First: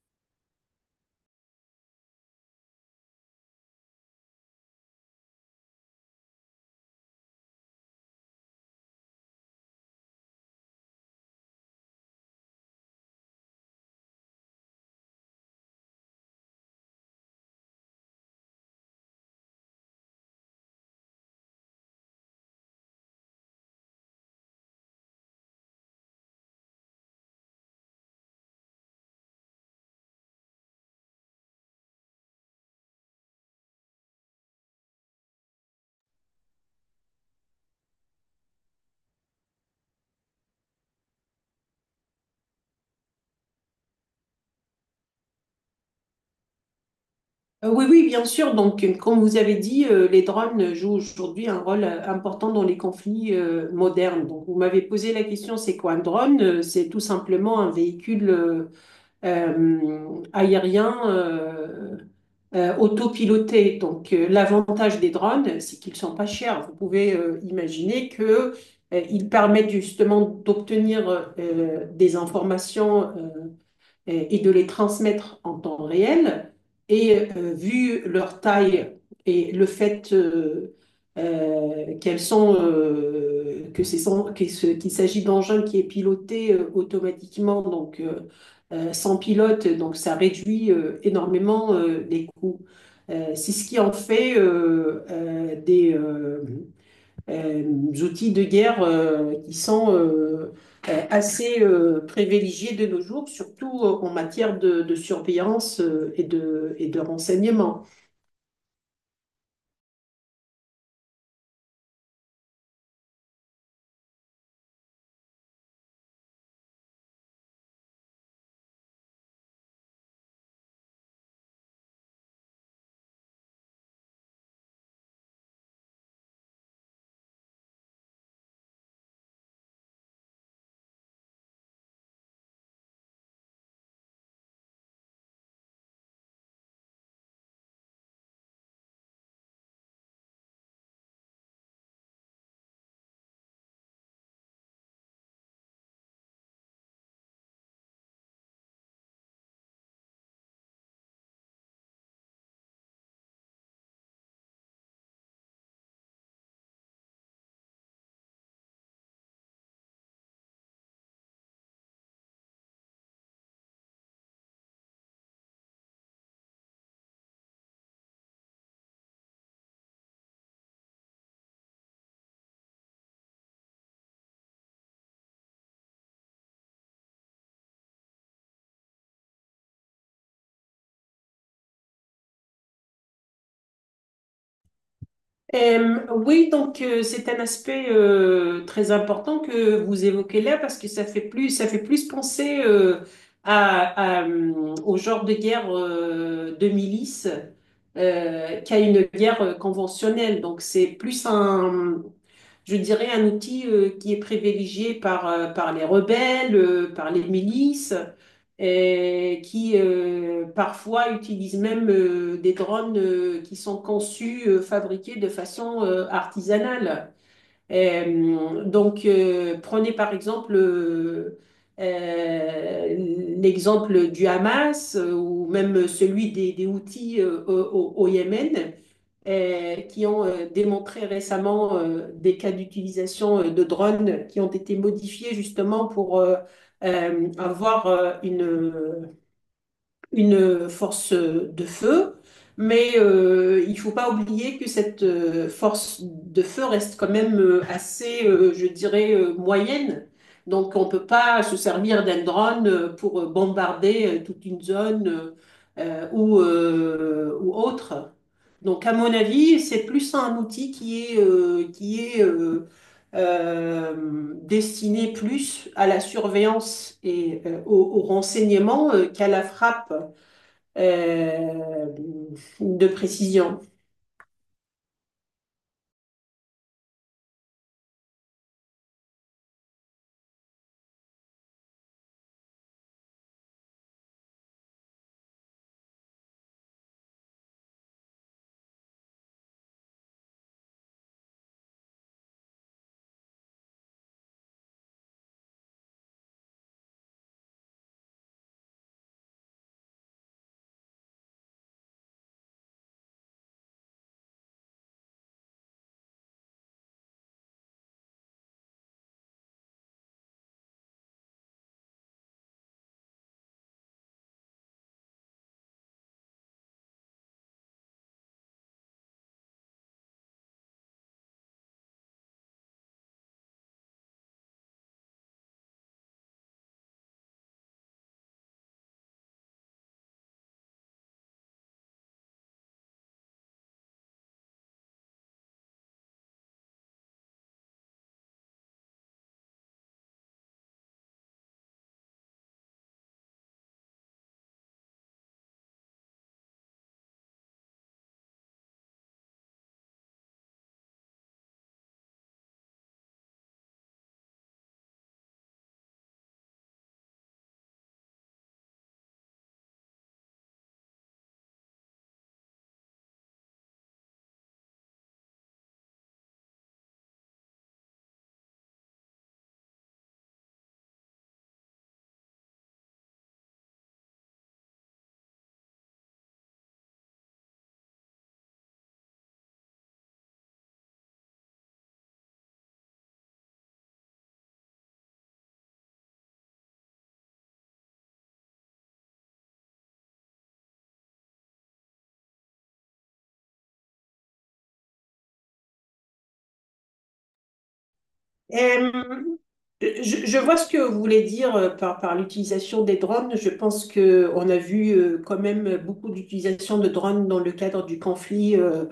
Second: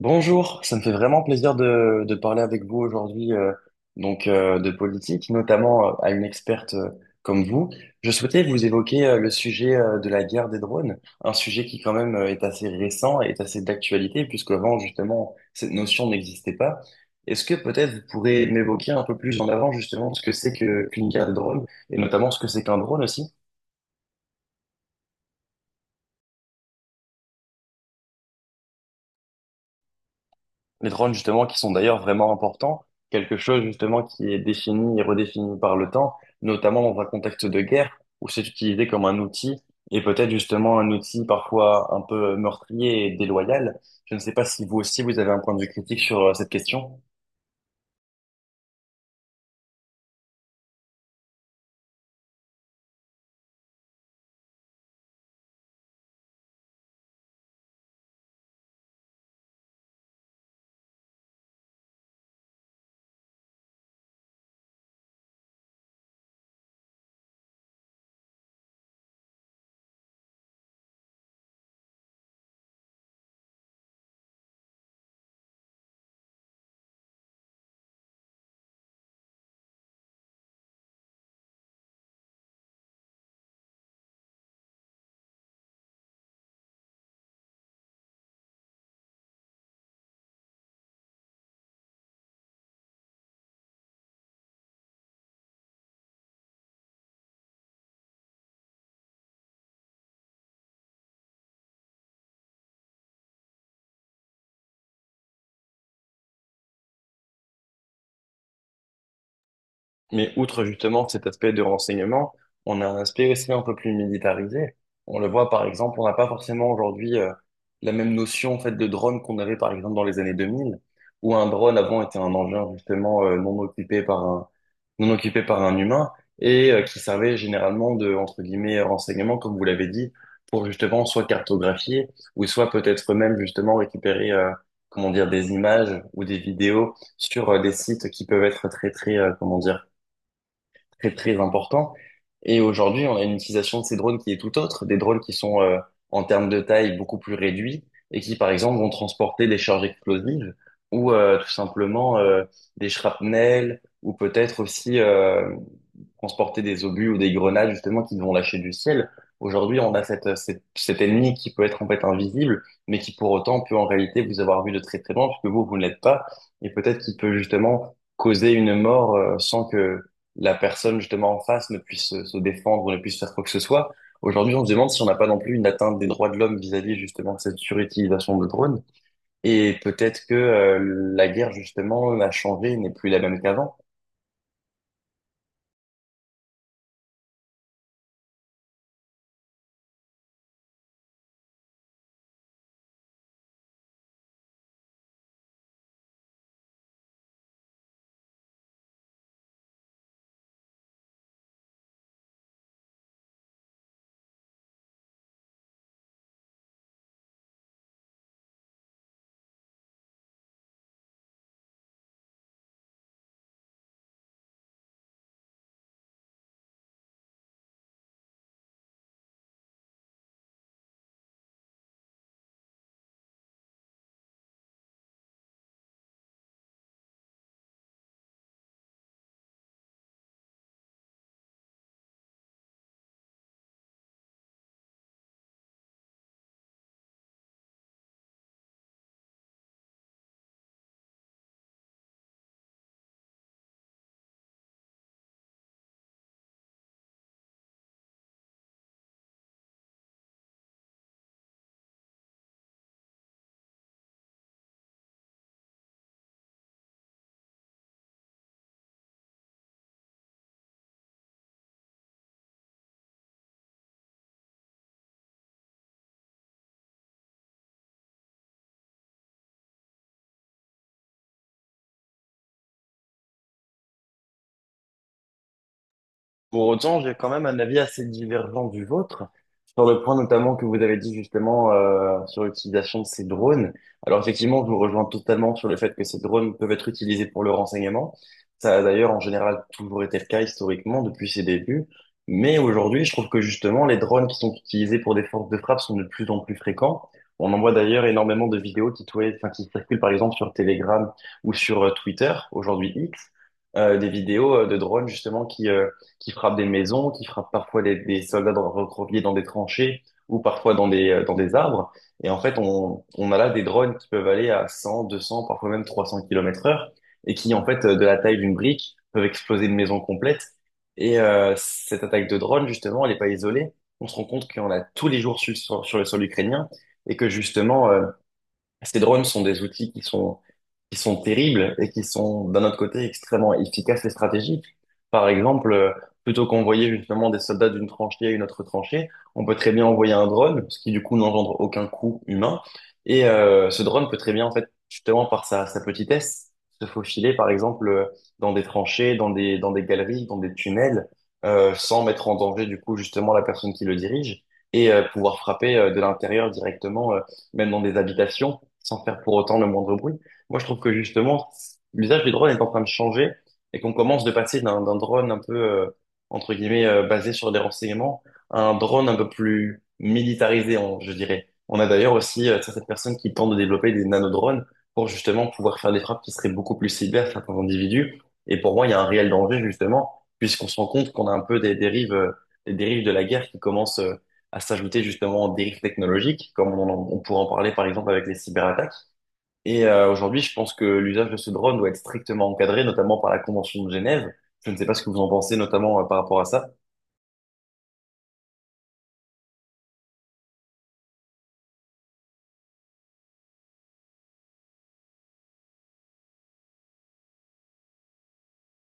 Bonjour, ça me fait vraiment plaisir de parler avec vous aujourd'hui, de politique, notamment à une experte comme vous. Je souhaitais vous évoquer le sujet de la guerre des drones, un sujet qui quand même est assez récent et est assez d'actualité, puisqu'avant justement cette notion n'existait pas. Est-ce que peut-être vous pourrez m'évoquer un peu plus en avant justement ce que c'est que qu'une guerre des drones, et notamment ce que c'est qu'un drone aussi? Les drones, justement, qui sont d'ailleurs vraiment importants, quelque chose, justement, qui est défini et redéfini par le temps, notamment dans un contexte de guerre, où c'est utilisé comme un outil, et peut-être justement un outil parfois un peu meurtrier et déloyal. Je ne sais pas si vous aussi, vous avez un point de vue critique sur cette question. Oui, oui, bien sûr. Donc, comme vous avez dit, les drones jouent aujourd'hui un rôle important dans les conflits modernes. Donc, vous m'avez posé la question, c'est quoi un drone? C'est tout simplement un véhicule aérien autopiloté. Donc, l'avantage des drones, c'est qu'ils sont pas chers. Vous pouvez imaginer que ils permettent justement d'obtenir des informations et de les transmettre en temps réel. Et vu leur taille et le fait qu'elles sont, que c'est sans- que ce- qu'il s'agit d'engins qui est piloté automatiquement, donc sans pilote, donc ça réduit énormément les coûts. C'est ce qui en fait euh, outils de guerre qui sont assez privilégiés de nos jours, surtout en matière de surveillance et de renseignement. Mais outre justement cet aspect de renseignement, on a un aspect aussi un peu plus militarisé. On le voit par exemple, on n'a pas forcément aujourd'hui la même notion en fait de drone qu'on avait par exemple dans les années 2000, où un drone avant était un engin justement non occupé par un humain et qui servait généralement de entre guillemets renseignement comme vous l'avez dit pour justement soit cartographier ou soit peut-être même justement récupérer comment dire des images ou des vidéos sur des sites qui peuvent être très très comment dire très très important. Et aujourd'hui, on a une utilisation de ces drones qui est tout autre, des drones qui sont en termes de taille beaucoup plus réduits et qui, par exemple, vont transporter des charges explosives ou tout simplement des shrapnels ou peut-être aussi transporter des obus ou des grenades justement qui vont lâcher du ciel. Aujourd'hui, on a cet ennemi qui peut être en fait invisible, mais qui pour autant peut en réalité vous avoir vu de très très loin, puisque vous, vous ne l'êtes pas, et peut-être qu'il peut justement causer une mort sans que la personne justement en face ne puisse se défendre, ne puisse faire quoi que ce soit. Aujourd'hui, on se demande si on n'a pas non plus une atteinte des droits de l'homme vis-à-vis justement de cette surutilisation de drones. Et peut-être que la guerre justement a changé, n'est plus la même qu'avant. Oui, donc c'est un aspect très important que vous évoquez là parce que ça fait plus penser à, à, euh, au genre de guerre de milice qu'à une guerre conventionnelle. Donc c'est plus un, je dirais, un outil qui est privilégié par les rebelles, par les milices, et qui parfois utilisent même des drones qui sont fabriqués de façon artisanale. Prenez par exemple euh, l'exemple du Hamas ou même celui des Houthis au Yémen qui ont démontré récemment des cas d'utilisation de drones qui ont été modifiés justement pour avoir une force de feu, mais il faut pas oublier que cette force de feu reste quand même je dirais, moyenne. Donc on peut pas se servir d'un drone pour bombarder toute une zone ou autre. Donc à mon avis, c'est plus un outil qui est destiné plus à la surveillance et au renseignement qu'à la frappe euh, de précision. Pour autant, j'ai quand même un avis assez divergent du vôtre, sur le point notamment que vous avez dit justement sur l'utilisation de ces drones. Alors effectivement, je vous rejoins totalement sur le fait que ces drones peuvent être utilisés pour le renseignement. Ça a d'ailleurs en général toujours été le cas historiquement depuis ses débuts. Mais aujourd'hui, je trouve que justement, les drones qui sont utilisés pour des forces de frappe sont de plus en plus fréquents. On en voit d'ailleurs énormément de vidéos enfin, qui circulent par exemple sur Telegram ou sur Twitter, aujourd'hui X, des vidéos de drones justement qui frappent des maisons, qui frappent parfois des soldats recroquevillés dans des tranchées ou parfois dans dans des arbres. Et en fait, on a là des drones qui peuvent aller à 100, 200, parfois même 300 km/h et qui, en fait, de la taille d'une brique, peuvent exploser une maison complète. Et cette attaque de drone, justement, elle n'est pas isolée. On se rend compte qu'il y en a tous les jours sur le sol ukrainien et que justement, ces drones sont des outils qui sont terribles et qui sont, d'un autre côté, extrêmement efficaces et stratégiques. Par exemple, plutôt qu'envoyer justement des soldats d'une tranchée à une autre tranchée, on peut très bien envoyer un drone, ce qui du coup n'engendre aucun coût humain. Et ce drone peut très bien, en fait, justement par sa petitesse, se faufiler, par exemple, dans des tranchées, dans dans des galeries, dans des tunnels, sans mettre en danger du coup justement la personne qui le dirige et pouvoir frapper de l'intérieur directement, même dans des habitations sans faire pour autant le moindre bruit. Moi, je trouve que justement, l'usage du drone est en train de changer et qu'on commence de passer d'un drone un peu, entre guillemets, basé sur des renseignements à un drone un peu plus militarisé, je dirais. On a d'ailleurs aussi certaines personnes qui tentent de développer des nanodrones pour justement pouvoir faire des frappes qui seraient beaucoup plus ciblées à certains individus. Et pour moi, il y a un réel danger, justement, puisqu'on se rend compte qu'on a un peu des dérives de la guerre qui commencent à s'ajouter justement aux dérives technologiques, comme on pourrait en parler par exemple avec les cyberattaques. Et aujourd'hui, je pense que l'usage de ce drone doit être strictement encadré, notamment par la Convention de Genève. Je ne sais pas ce que vous en pensez, notamment par rapport à ça. Euh, je vois ce que vous voulez dire par l'utilisation des drones. Je pense que on a vu quand même beaucoup d'utilisation de drones dans le cadre du conflit euh,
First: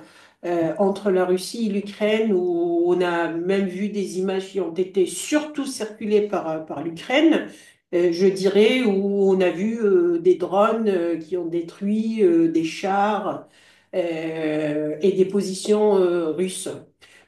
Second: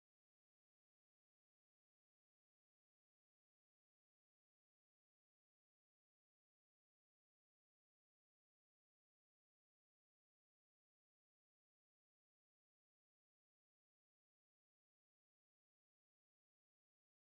euh, entre la Russie et l'Ukraine, où on a même vu des images qui ont été surtout circulées par l'Ukraine, je dirais, où on a vu des drones qui ont détruit des chars et des positions russes.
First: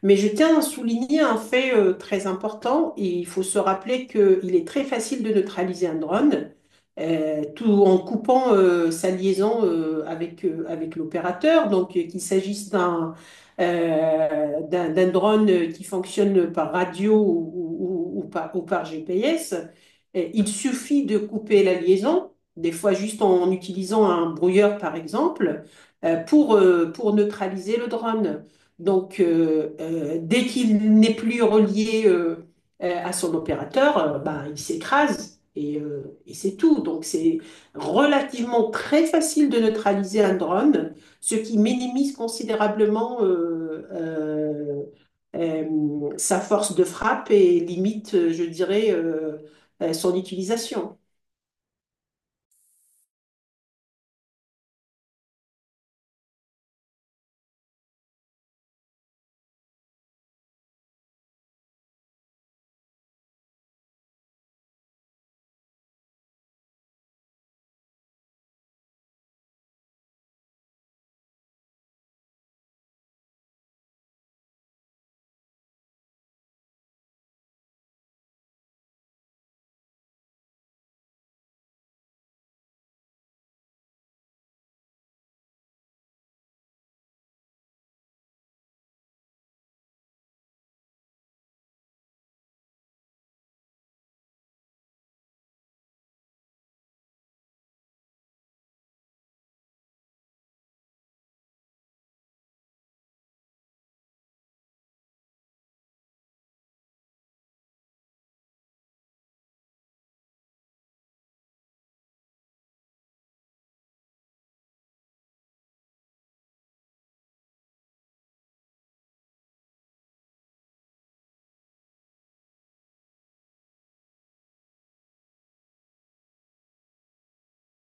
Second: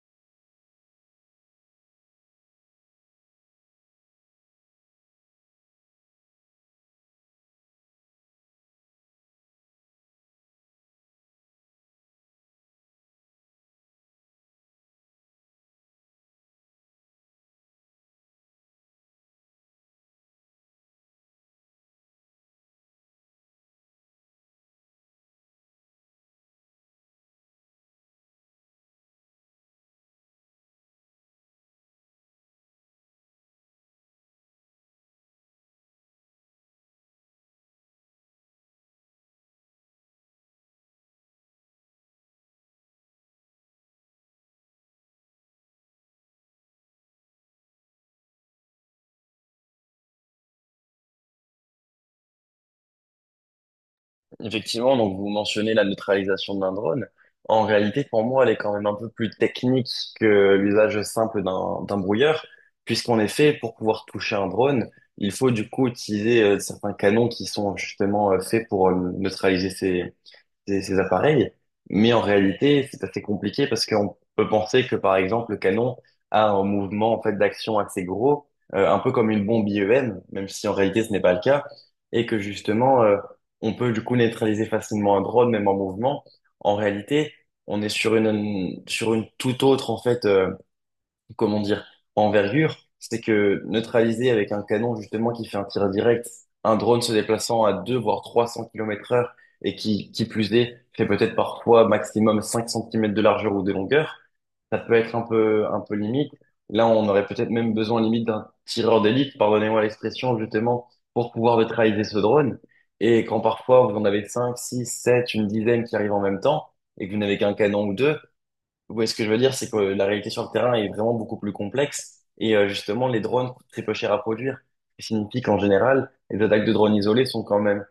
Mais je tiens à souligner un fait très important et il faut se rappeler qu'il est très facile de neutraliser un drone tout en coupant sa liaison avec l'opérateur. Donc, qu'il s'agisse d'un drone qui fonctionne par radio ou par GPS, il suffit de couper la liaison, des fois juste en utilisant un brouilleur, par exemple, pour neutraliser le drone. Donc, dès qu'il n'est plus relié à son opérateur, bah, il s'écrase et c'est tout. Donc c'est relativement très facile de neutraliser un drone, ce qui minimise considérablement sa force de frappe et limite, je dirais, son utilisation. Effectivement, donc vous mentionnez la neutralisation d'un drone. En réalité, pour moi, elle est quand même un peu plus technique que l'usage simple d'un brouilleur, puisqu'en effet, pour pouvoir toucher un drone, il faut du coup utiliser certains canons qui sont justement faits pour neutraliser ces appareils. Mais en réalité, c'est assez compliqué parce qu'on peut penser que, par exemple, le canon a un mouvement en fait d'action assez gros, un peu comme une bombe IEM, même si en réalité ce n'est pas le cas, et que justement, on peut du coup neutraliser facilement un drone, même en mouvement. En réalité, on est sur une toute autre en fait, comment dire, envergure, c'est que neutraliser avec un canon justement qui fait un tir direct, un drone se déplaçant à 2 voire 300 km heure et qui plus est, fait peut-être parfois maximum 5 cm de largeur ou de longueur, ça peut être un peu limite. Là, on aurait peut-être même besoin limite d'un tireur d'élite, pardonnez-moi l'expression, justement, pour pouvoir neutraliser ce drone. Et quand parfois vous en avez 5, 6, 7, une dizaine qui arrivent en même temps, et que vous n'avez qu'un canon ou deux, oui, ce que je veux dire, c'est que la réalité sur le terrain est vraiment beaucoup plus complexe. Et justement, les drones coûtent très peu cher à produire. Ce qui signifie qu'en général, les attaques de drones isolés sont quand même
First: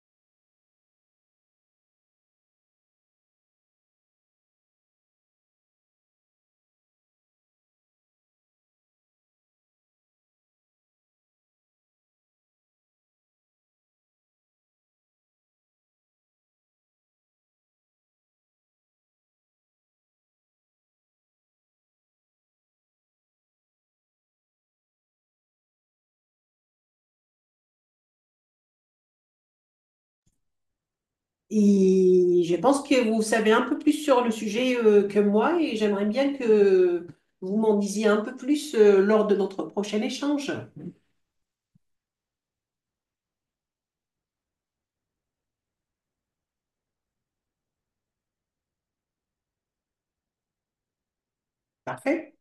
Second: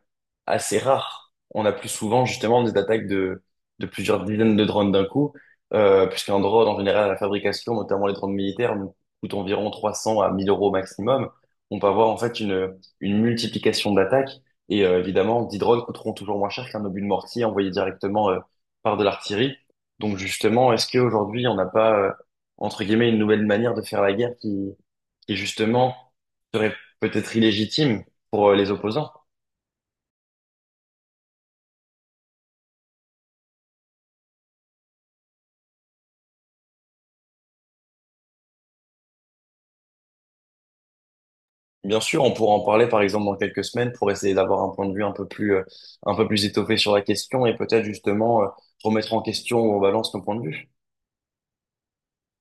assez rare. On a plus souvent justement des attaques de plusieurs dizaines de drones d'un coup, puisqu'un drone, en général, à la fabrication, notamment les drones militaires, nous coûte environ 300 à 1000 euros maximum. On peut avoir en fait une multiplication d'attaques, et évidemment, 10 drones coûteront toujours moins cher qu'un obus de mortier envoyé directement par de l'artillerie. Donc justement, est-ce qu'aujourd'hui, on n'a pas, entre guillemets, une nouvelle manière de faire la guerre qui justement serait peut-être illégitime pour les opposants? Et je pense que vous savez un peu plus sur le sujet que moi et j'aimerais bien que vous m'en disiez un peu plus lors de notre prochain échange. Bien sûr, on pourra en parler par exemple dans quelques semaines pour essayer d'avoir un point de vue un peu plus étoffé sur la question et peut-être justement remettre en question ou en balance nos points de vue. Parfait.